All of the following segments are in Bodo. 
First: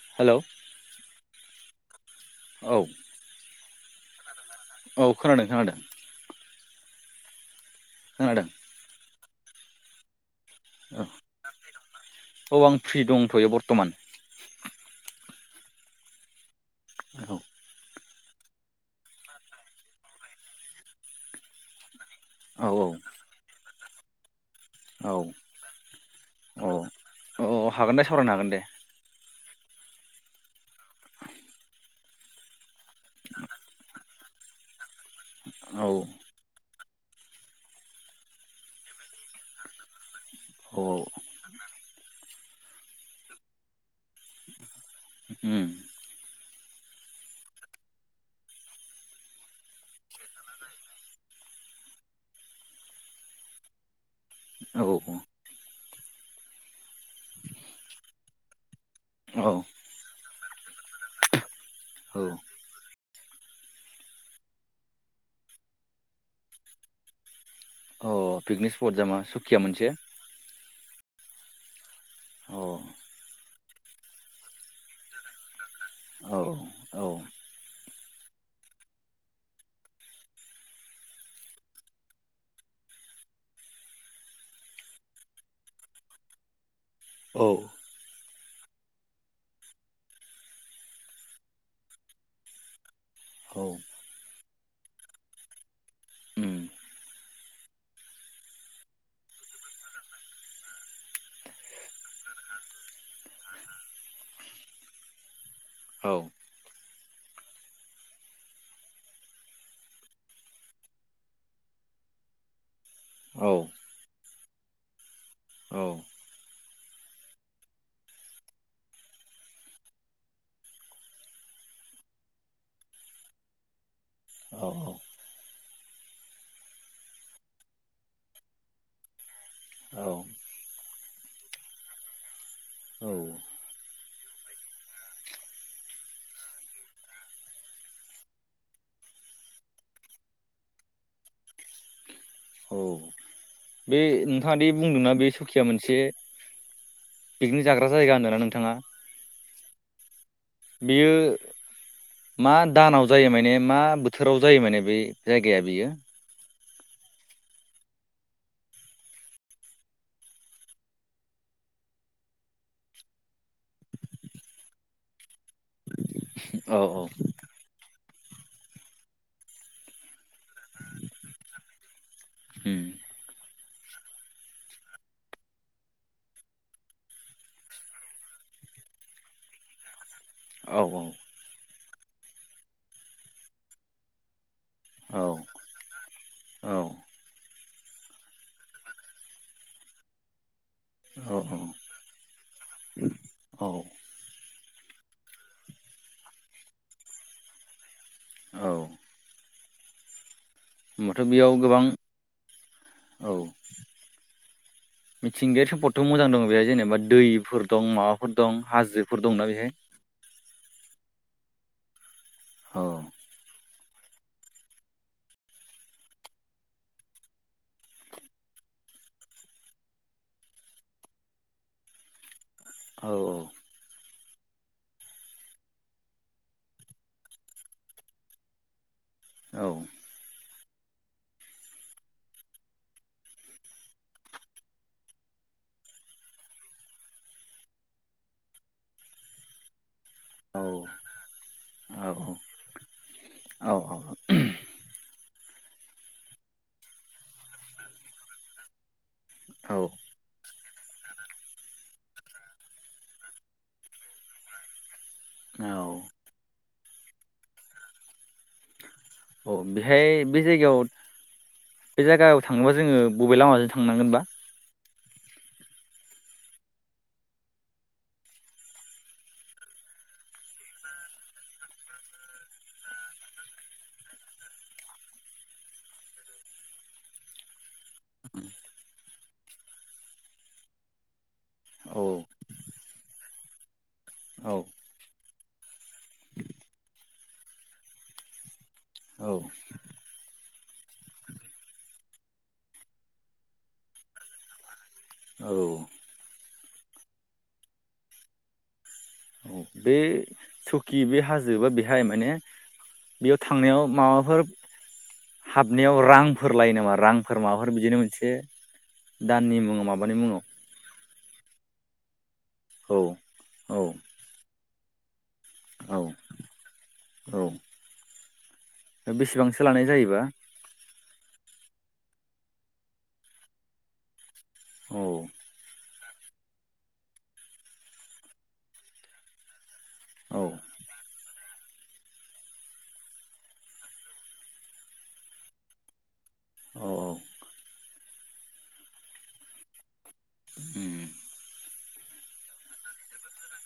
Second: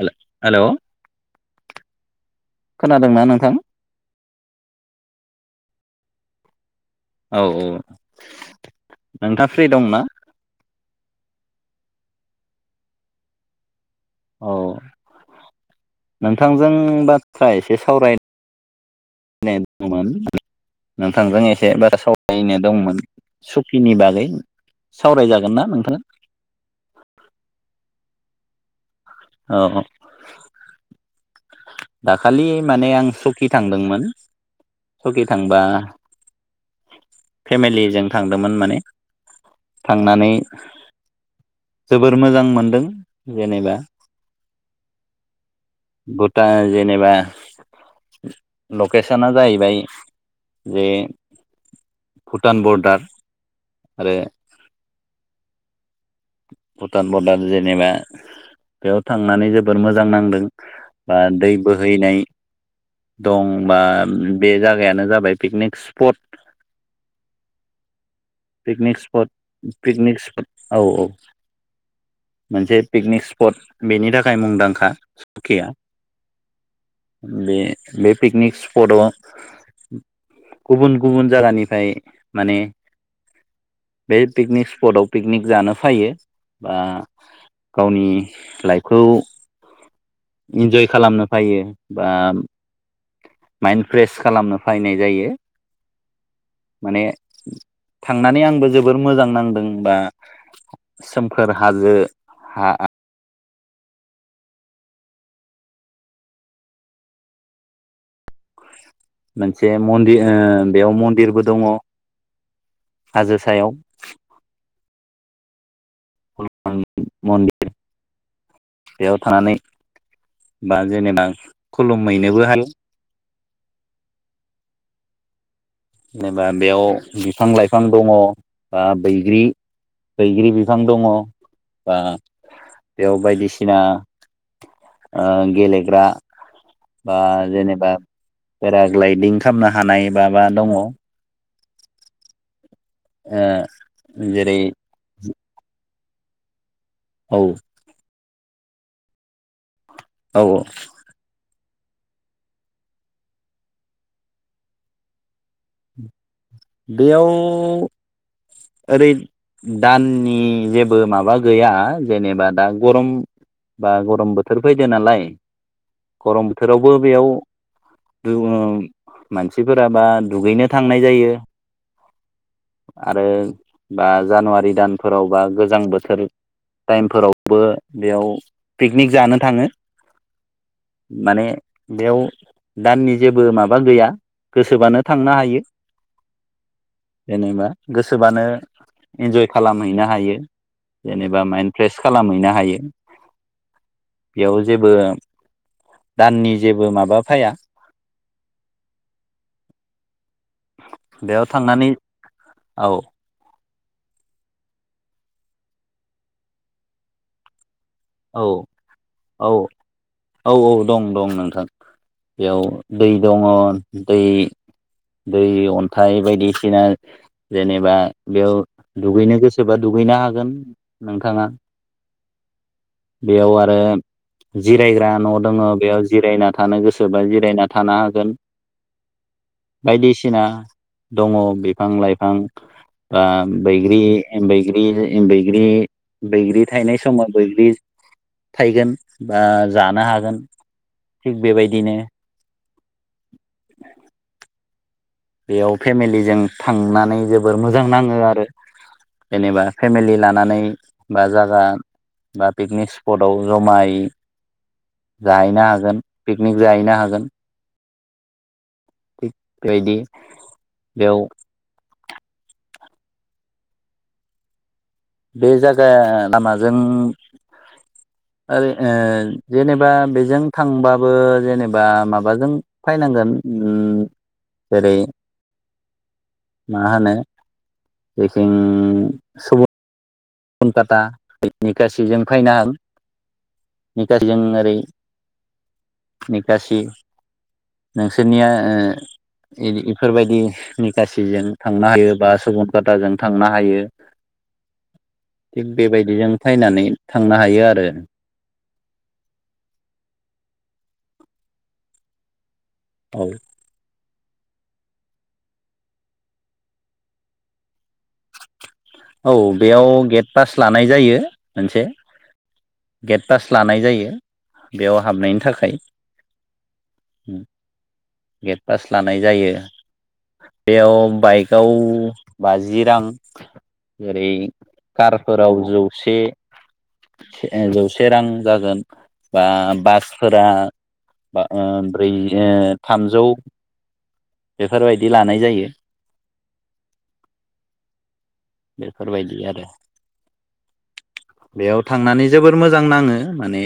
हेल हेलौ औ खोनादोंना नोंथां? औ खोनादों खोनादों। औ औ खोनादों नोंथांङा फ्रि दंना औ आं फ्रि दंथ'यो बरथमान औ नोंथांजों औ बाथ्रा एसे सावराय [unintelligible] नोंथांजों एसे बाथ्रा सावराय बायनो औ दंमोन सुखिनि बागै औ सावरायजागोन ना नोंथां? सरायनो हागोन दे। ओ औ दाखालि माने आं सकि थांदोंमोन सखि थांबा औ फेमिलिजों थांदोंमोन माने थांनानै औ जोबोर मोजां मोनदों जेनेबा उम भुटान जेनेबा लकेसना जाहैबाय जे भुटान बरडार आरो औ भुटान बरडार जेनेबा बेयाव औ थांनानै जोबोर मोजां नांदों। बा दै औ बोहैनाय दं बा बे जागायानो जाबाय पिकनिक स्पट औ पिकनिक जामा स्पट सुखिया मोनसे पिकनिक स्पत औ औ अ मोनसे पिकनिक स्पट बेनि थाखाय मुंदांखा सकिया औ औ बे बे पिकनिक स्पटआव गुबुन गुबुन जायगानिफ्राय माने बे पिकनिक स्पटआव पिकनिक जानो फायो। बा औ गावनि लाइफखौ इन्जय खालामनो फायो बा औ माइन्ड फ्रेस खालामनो फायनायनाय जायो उम [inaudible] माने थांनानै आंबो जोबोर मोजां नांदों बा सोमखोर हाजो हा औ। मोनसे मन्दिर ओ बेयाव मन्दिरबो दङ। हाजो औ सायाव‌। औ। आं मन्दिर। बेयाव थानानै बा जेनेबा खुलुमहैनोबो हायो। औ औ। जेनेबा बेयाव बिफां-लाइफां दङ बा बैग्रि औ बैग्रि बिफां दङ बा बेयाव बायदिसिना ओ गेलेग्रा बा जेनेबा पेराग्लायदिं खालामनो हानाय माबा दङ औ बे जेरै नोंथाङादि बुंदोंना बे सुखिया मोनसे औ पिकनिक जाग्रा जायगा होन्दोना नोंथाङा। औ [inaudible] बियो मा दानाव जायो माने मा बोथोराव जायो माने बे जायगाया बियो? बेयाव ओरै दाननि जेबो माबा गैया जेनेबा दा गरम बा गरम बोथोर फैदो नालाय गरम औ बोथोरावबो बेयाव दोङों मानसिफोराबा दुगैनो थांनाय जायो जायो। उम आरो बा जानुवारि दानफोराव बा गोजां बोथोर टाइमफोरावबो बेयाव पिकनिक जानो थाङो। औ माने बेयाव दाननि जेबो माबा गैया। गोसोबानो औ थांनो हायो। औ जेनबा गोसोबानो इन्जय खालामहैनो हायो। जेनेबा औ माइन फ्रेस खालामहैनो हायो। औ औ [inaudible] बेयाव जेबो दाननि जेबो माबा फाया। औ। होमबाथ' बेयाव गोबां [inaudible] औ [inaudible] मिथिंगायारि सम्पदथ' मोजां दं बेहाय जेनेबा दैफोर दं माबाफोर औ दं हाजोफोर औ दंना बेहाय? औ औ दं दं नोंथां बेयाव औ दै दङ दै दै, अन्थाइ बायदिसिना जेनेबा बेयाव दुगैनो गोसोबा दुग गैनो हागोन नोंथाङा। औ बेयाव आरो जिरायग्रा न' दङ बेयाव जिरायना थानो गोसोबा जिरायना थानो हागोन। औ बायदिसिना दङ बिफां-लाइफां। बा बैग्रि बैग्रि बैग्रि थायनाय समाव बैग्रि थाइगोन बा जानो हागोन औ थिग बेबायदिनो औ औ। बेयाव फेमिलिजों थांनानै जोबोर मोजां नाङो आरो। जेनेबा औ फेमिलि लानानै बा जागा बा पिकनिक स्पटआव ज'मायै जाहैनो औ हागोन पिकनिक जाहैनो हागोन। थिग औ बेबायदि बेहाय बे जायगायाव बेयाव बे जायगायाव थांनोबा जोङो बबे लामाजों थांनांगोनबा? बे जायगा लामाजों ओरै जेनब उम जेरै मा होनो जेजों सुबुं कनकाता औ निकासिजों फैयना निकासिजों औ ओरै निकासि नोंसोरनिया औ ओ इफोरबायदि निखासिजों थांनो हायो बा सुबनखाताजों थांनो हायो। औ थिग बेबायदिजों फैनानै थांनो हायो आरो औ बे सकि बे हाजोबा बेहाय माने औ बेयाव थांनायाव माबा माबाफोर हाबनायाव रांफोर लायो नामा रांफोर माबाफोर बिदिनो मोनसे औ दाननि मुङाव बेयाव माबानि गेट मुङाव पास लानाय जायो मोनसे औ गेट पास औ लानाय जायो बेयाव हाबनायनि थाख थाखाय औ औ गेट पास लानाय जायो बेसेबांसो लानाय जायोबा बेयाव बाइकआव बाजि रां एरै औ कारफोराव जौ जौसे रां जागोन औ फोरा ओ ब्रै ओ थामजौ बेफोरबायदि लानाय जायो औ बेफोरबायदि आरो उम बेयाव थांनानै जोबोर मोजां नाङो माने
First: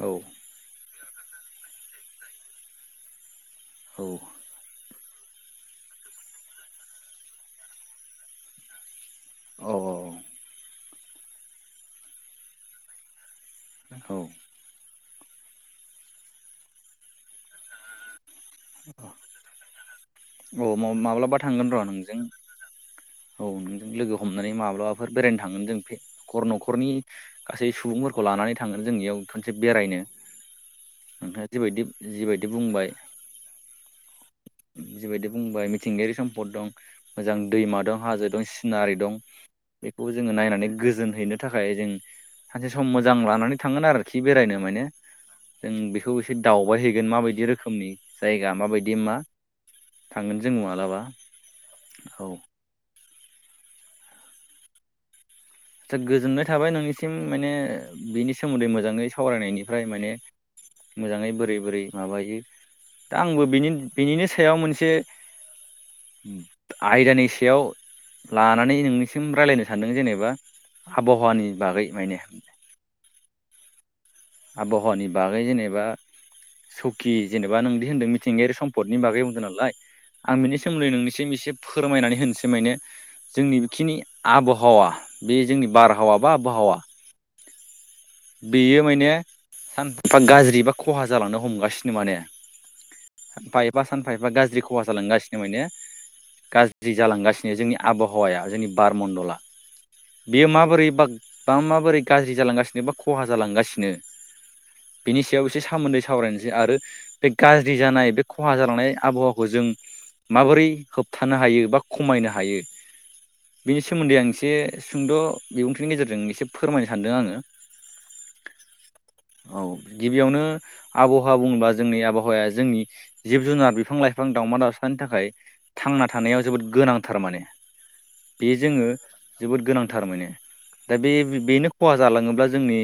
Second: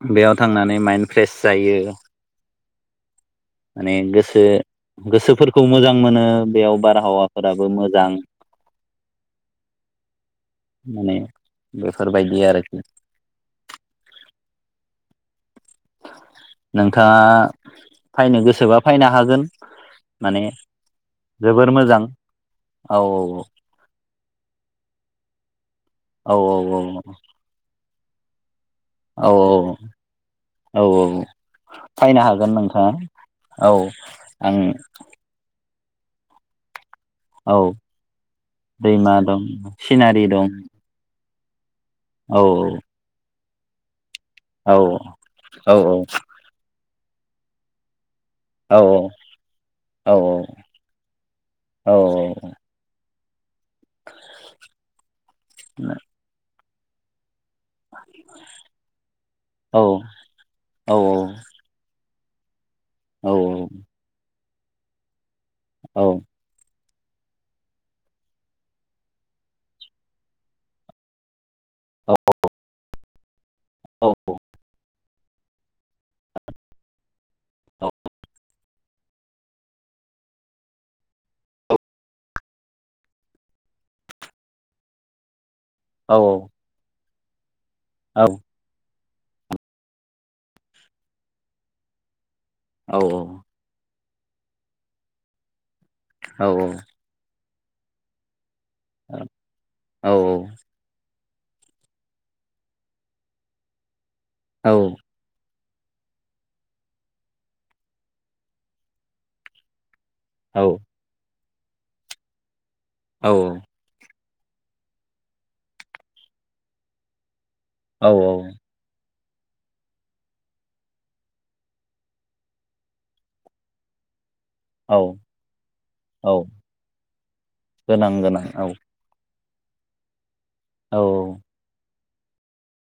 औ बेयाव थांनानै माइन्ड फ्रेश जायो माने गोसो गोसोफोरखौ मोजां मोनो बेयाव बारहावाफोराबो मोजां औ औ माने बेफोरबायदि आरोखि औ नोंथाङा फैनो गोसोबा फैनो हागोन माने औ माब्लाबा थांगोन जोबोर र' मोजां नोंजों औ नोंजों लोगो हमनानै माब्लाबाफोर बेरायनो थांगोन जों औ नखर औ न'खरनि गासै सुबुंफोरखौ लानानै थाङोन जोंनियाव खनसे बेरायनो औ औ नोंथाङा जिबायदि फैनो जिबायदि हागोन बुंबाय नोंथाङा औ आं जिबायदि बुंबाय मिथिंगायारि सम्द दं मोजां औ दैमा दं हाजो दं सिनारि दैमा दं बेखौ सिनारि जोङो दं नायनानै गोजोनहैनो थाखाय जों औ सानसे सम मोजां लानानै थांगोन आरो खि बेरायनो औ माने जों औ बेखौ एसे दावबाय हैैगोन माबायदि रोखोमनि जायगा औ माबायदि मा औ थांगोन जों माब्लाबा औ [unintelligible] आदसा गोजोननाय थाबाय नोंनिसिम माने बिनि सोमोन्दै मोजाङै औ सावरायनायनिफ्राय माने औ औ मोजाङै बोरै बोरै माबायो दा आंबोनि बेनिनो सायाव मोनसे आयदानि सायाव लानानै नोंनिसिम रायज्लायनो सानदों जेनेबा आबहावानि बागै मे हदों आबहावानि बागै जेनेबा सौकि जेनेबा नोंदि होनदों मिथिंगायारि सम भटनि बागै बुंदों नालाय आं बिनि सोमोन्दै नोंनिसिम एसे फोरमायनानै होनोसै माने जोंनि बेखिनि आबहावा बे जोंनि औ बारहावा बा आबहावा औ बेयो माने सानफा गाज्रि बा खहा जालांनो हमगासिनो माने औ सानफा एफा सानफा एफा गाज्रि खहा जालांगासिनो माने औ गाज्रि जालांगासिनो जोंनि आबहावाया जोंनि बारमण्डला औ बेयो माबोरै बा बा माबोरै गाज्रि जालांगासिनो बा खहा जालांगासिनो औ बिनि सायाव एसे सामोन्दै सावरायनोसै आरो बे गाज्रि जानाय बे खहा जालांनाय आबहावाखौ जों माबोरै औ होबथानो हायो बा खमायनो हायो बिनि सोमोन्दै आं एस से सुंद' बिबुंथिनि गेजेरजों एसे फोरमायनो सानदों आङो। औ औ। औ गिबियावनो आबहावा बुङोब्ला जोंनि आबहावाया जोंनि जिब जुनार बिफां लाइ फां दाउमा औ दावसानि थाखाय थांना थानायाव जोबोद गोनांथार माने। नांगोनां बे औ। जोङो जोबोद गोनांथार माने दा औ बे बेनो खहा जालाङोब्ला जोंनि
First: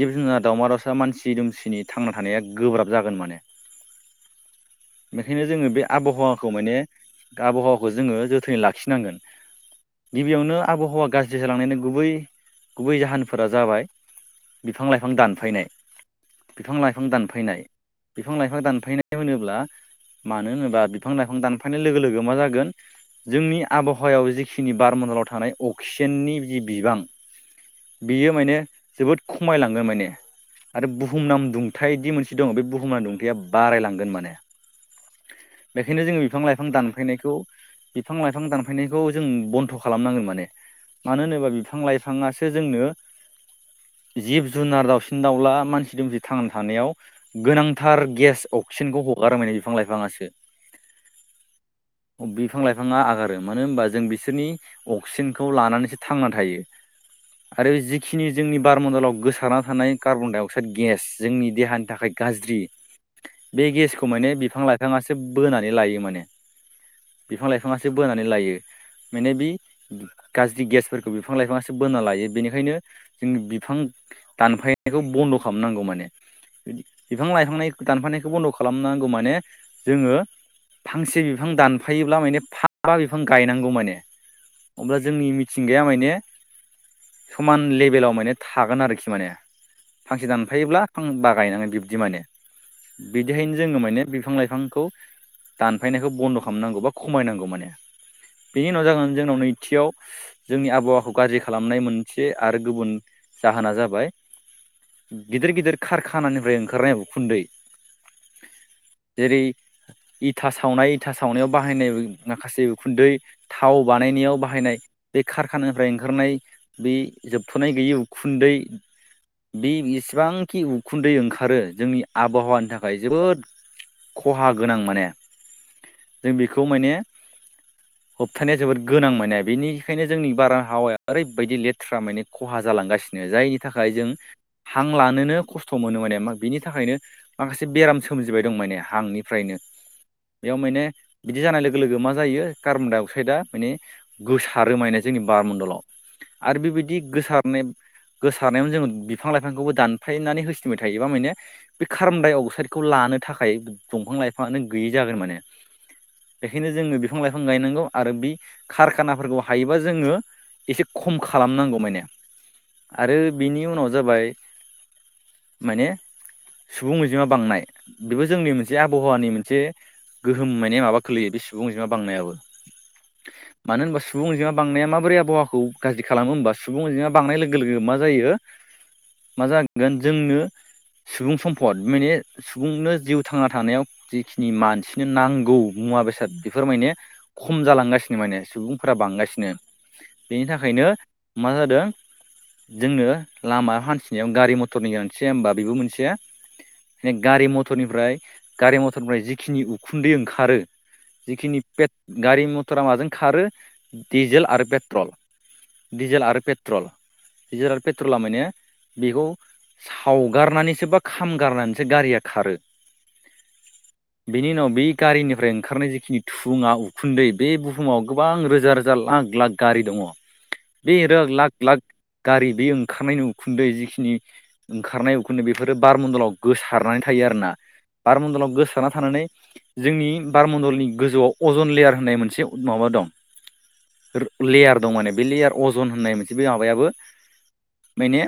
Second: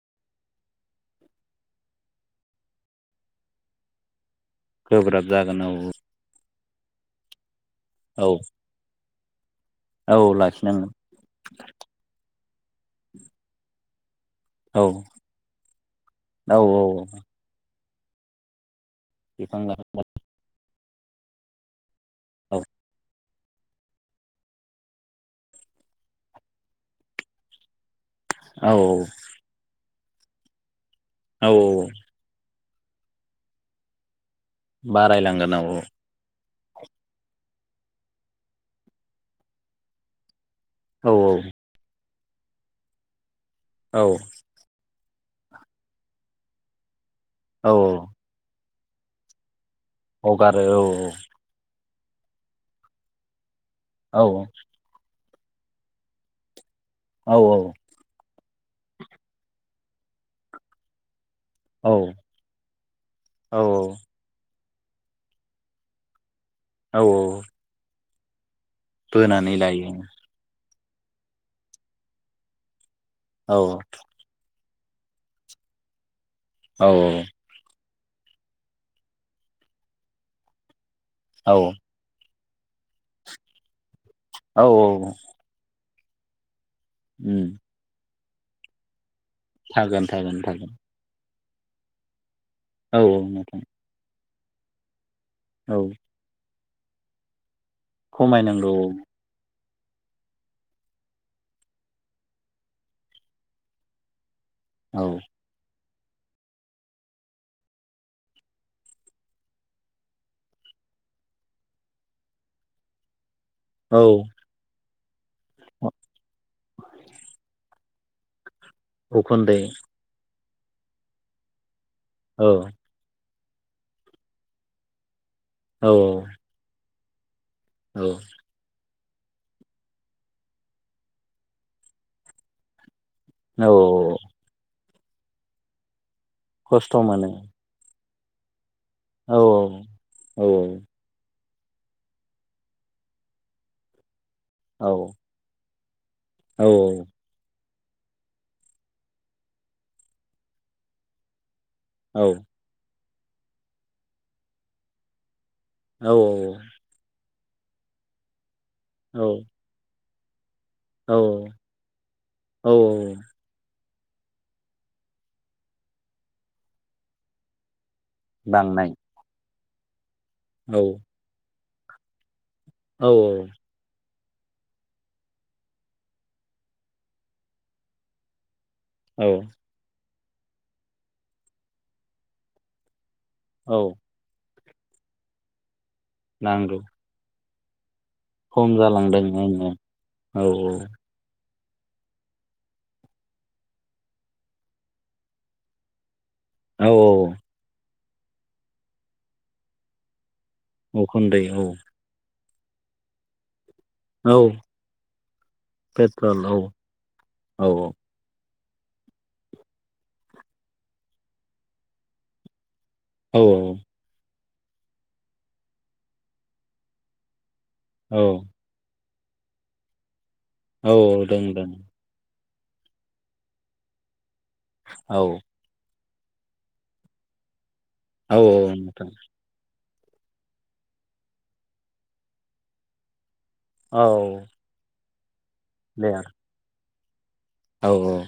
जिब जुनार, दाउमा दावसा, मानसि दुमसिनि थांना थानाया गोब्राब जागोन माने। [inaudible] गोब्राब बेखायनो जागोन औ जोङो बे आबहावा खौ माने आबहावाखौ जोङो औ जोथोनै लाखिनांगोन। औ गिबियावनो लाखिनांगोन आबहावा गाज्रि होलांनायनि गुबै गुबै जाहोनफोरा जाबाय औ बिफां लाइफां दानफायनाय, औ बिफां लाइफां दानफायनाय, बिफां लाइफां दानफायनाय होनोब्ला बिफां लाइफां मानो होनो बा बिफां लाइफां दानफायनाय लोगो लोगो मा औ जागोन जोंनि आबहावायाव जिखिनि बारमन्दलाव थानाय अ' सिजेननि बि बिबां [inaudible] बियो माने औ जोबोद खमायलांगोन माने आरो बुहुमनां औ दुंथाइदि मोनसे दं, बे बुहुमनां दुंथाया बारायलांगोन माने। बारायलांगोन औ औ। बेखायनो जोङो लाइफां बिफां दानफायनायखौ बिफां लाइफां दानफायनायखौ जों बन्द' खालामनांगोन माने। औ मानो होनोबा बिफां लाइफाङासो जोंनो औ जिब जुनार, दावसिन दावला, मानसि दुमसि थांना थानायाव औ गोनांथार गेस अक्सिजेनखौ हगारो माने। बिफां लाइफाङासो हगारो औ औ। बिफां लाइफाङा आगारो मानो होनबा जों औ बिसोरनि अक्सिजेनखौ लानानैसो थांना थायो। औ औ। बे जोंनि बारमन्दलाव गोसारना थानाय कार्बन डाइ अक्साइड गेस जोंनि देहानि औ थाखाय गाज्रि औ बे गेसखौ माने बिफां लाइ फांआसो बोनानै लायो माने औ बिफां लाइफांआसो बोनानै लायो। माने बे बोनानै लायो गाज्रि गेसफोरखौ बिफां लाइफाङासो बोना लायो बेनिखायनो जों औ बिफां दानफायनायखौ बन्द' खालामनांगौ माने बि औ बिफां लाइफांनाय दानफानायखौ बन्द' खालामनांगौ माने जोङो फांसे बिफां औ दानफायोब्ला माने फां बा बिफां गायनांगौ माने औ अब्ला जोंनि मिथिंगाया माने समान लेभेलाव माने थागोन आरोखि माने थागोन फांसे थागोन थागोन दानफायोब्ला फांबा गायनांगोन बिब्दि माने औ औ बिदिहायनो नोंथां जोङो माने बिफां लाइफांखौ औ दानफायनायखौ बन्द' खालामनांगौ बा खमायनांगौ माने बेनि खमायनांगौ उनाव जागोन जोंनाव नै थियाव जोंनि आबहावाखौ गाज्रि खालामनाय मोनसे आरो गुबुन जाहोना जाबाय औ गिदिर गिदिर कारखानानिफ्राय ओंखारनाय उखुन्दै जेरै इथा सावनाय इथा सावनायाव बाहायनाय माखासे उखुन्दै थाव औ बानायनायाव बाहायनाय बे कारखानानिफ्राय ओंखारनाय बे जोबथ'नाय गैयै उखुन्दै उखुन्दै बे इसिबां खि उखुन्दै ओंखारो जोंनि औ आबहावानि थाखाय जोबोद खहा गोनां माने औ जों बेखौ माने औ होबथानाया जोबोद गोनां मोने बेनिखायनो जोंनि बार हावाया ओरै बायदि लेथ्रा माने खहा जालांगासिनो जायनि औ थाखाय जों औ हां लानोनो खस्थ' मोनो माने मा बिनि थाखायनो खस्थ' मोनो माखासे बेराम सोमजिबाय दं माने। औ हांनिफ्रायनो औ बेयाव माने बिदि जानाय लोगो लोगो मा जायो कार्बन-डाइ अक्साइदआ माने गोसाार औ रोमायनाय जोंनि बार मणडलाव आरो औ बेबायदि गोसारनाय गोसारनायावनो जों बिफां लाइफांखौबो दानफायनानै होसिनबाय थायोबा माने बे औ कार्बनडाय अक्साइडखौ लानो थाखाय दंफां लाइफाङानो गैयि जागोन माने बेखायनो जोङो बिफां लाइफां गायनांगौ आरो बि औ खारखानाफोरखौ हायोबा जोङो एसे औ खम खालामनांगौ माने आरो औ बिनि उनाव जाबाय माने सुबुं अजिमा बांनाय बेबो जोंनि मोनसे बांनाय आबहावानि मोनसे गोहोम औ माने माबा खोलैयो बे सुबुं अजिमा बांनायाबो औ औ मानो होनबा सुबुं अनजिमा बांनाया माबोरै आबहावाखौ गाज्रि खालामो होनबा सुबुं अनजिमा बांनाय लोगो लोगो मा जायो औ मा जागोन जोंनो सुबुं सम्फद माने सुबुंनो जिउ थांना थानायाव औ जिखिनि मानसिनो नांगौ मुवा बेसाद बेफोर नांगौ माने खम जालांगासिनो नि माने खम सुबुंफोरा जालांदों औ बांगासिनो बेनि औ थाखायनो मा जादों? जोंनो लामा हान्थिनायाव गारि मथरनि गोनांथि होनबा बेबो मोनसे औ गारि मथरनिफ्राय गारि मथरनिफ्राय जिखिनि उखुन्दै ओंखारो उखुन्दै जिखिनि औ गारि मथरा माजों खारो औ डिजेल आरो पेट्रल दिजेल आरो पेट्रल औ डिजेल आरो पेट्रला माने बेखौ सावगारनानैसो बा खामगारनानैसो गारिया खारो औ औ। बिनि उनाव बै गारिनिफ्राय ओंखारनाय जिखिनि थुुङा उखुन्दै बे बुहुमाव औ गोबां रोजा रोजा लाख लाख गारि दङ औ बे दों लाख दों लाख गारि बे ओंखारनायनि उखुन्दै जिखिनि ओंखारनाय औ उखुन्दै बेफोरो बार बार मन्दलाव गोसारनानै थायो आरोना बार औ मन्दलाव औ गोसारना नोंथां थानानै जोंनि बारमण्डलनि गोजौआव अजन लेयार होननाय मोनसे माबा दं औ लेयार दं माने बे लेयार अजन दे होननाय मोनसे बे माबायाबो औ औ। माने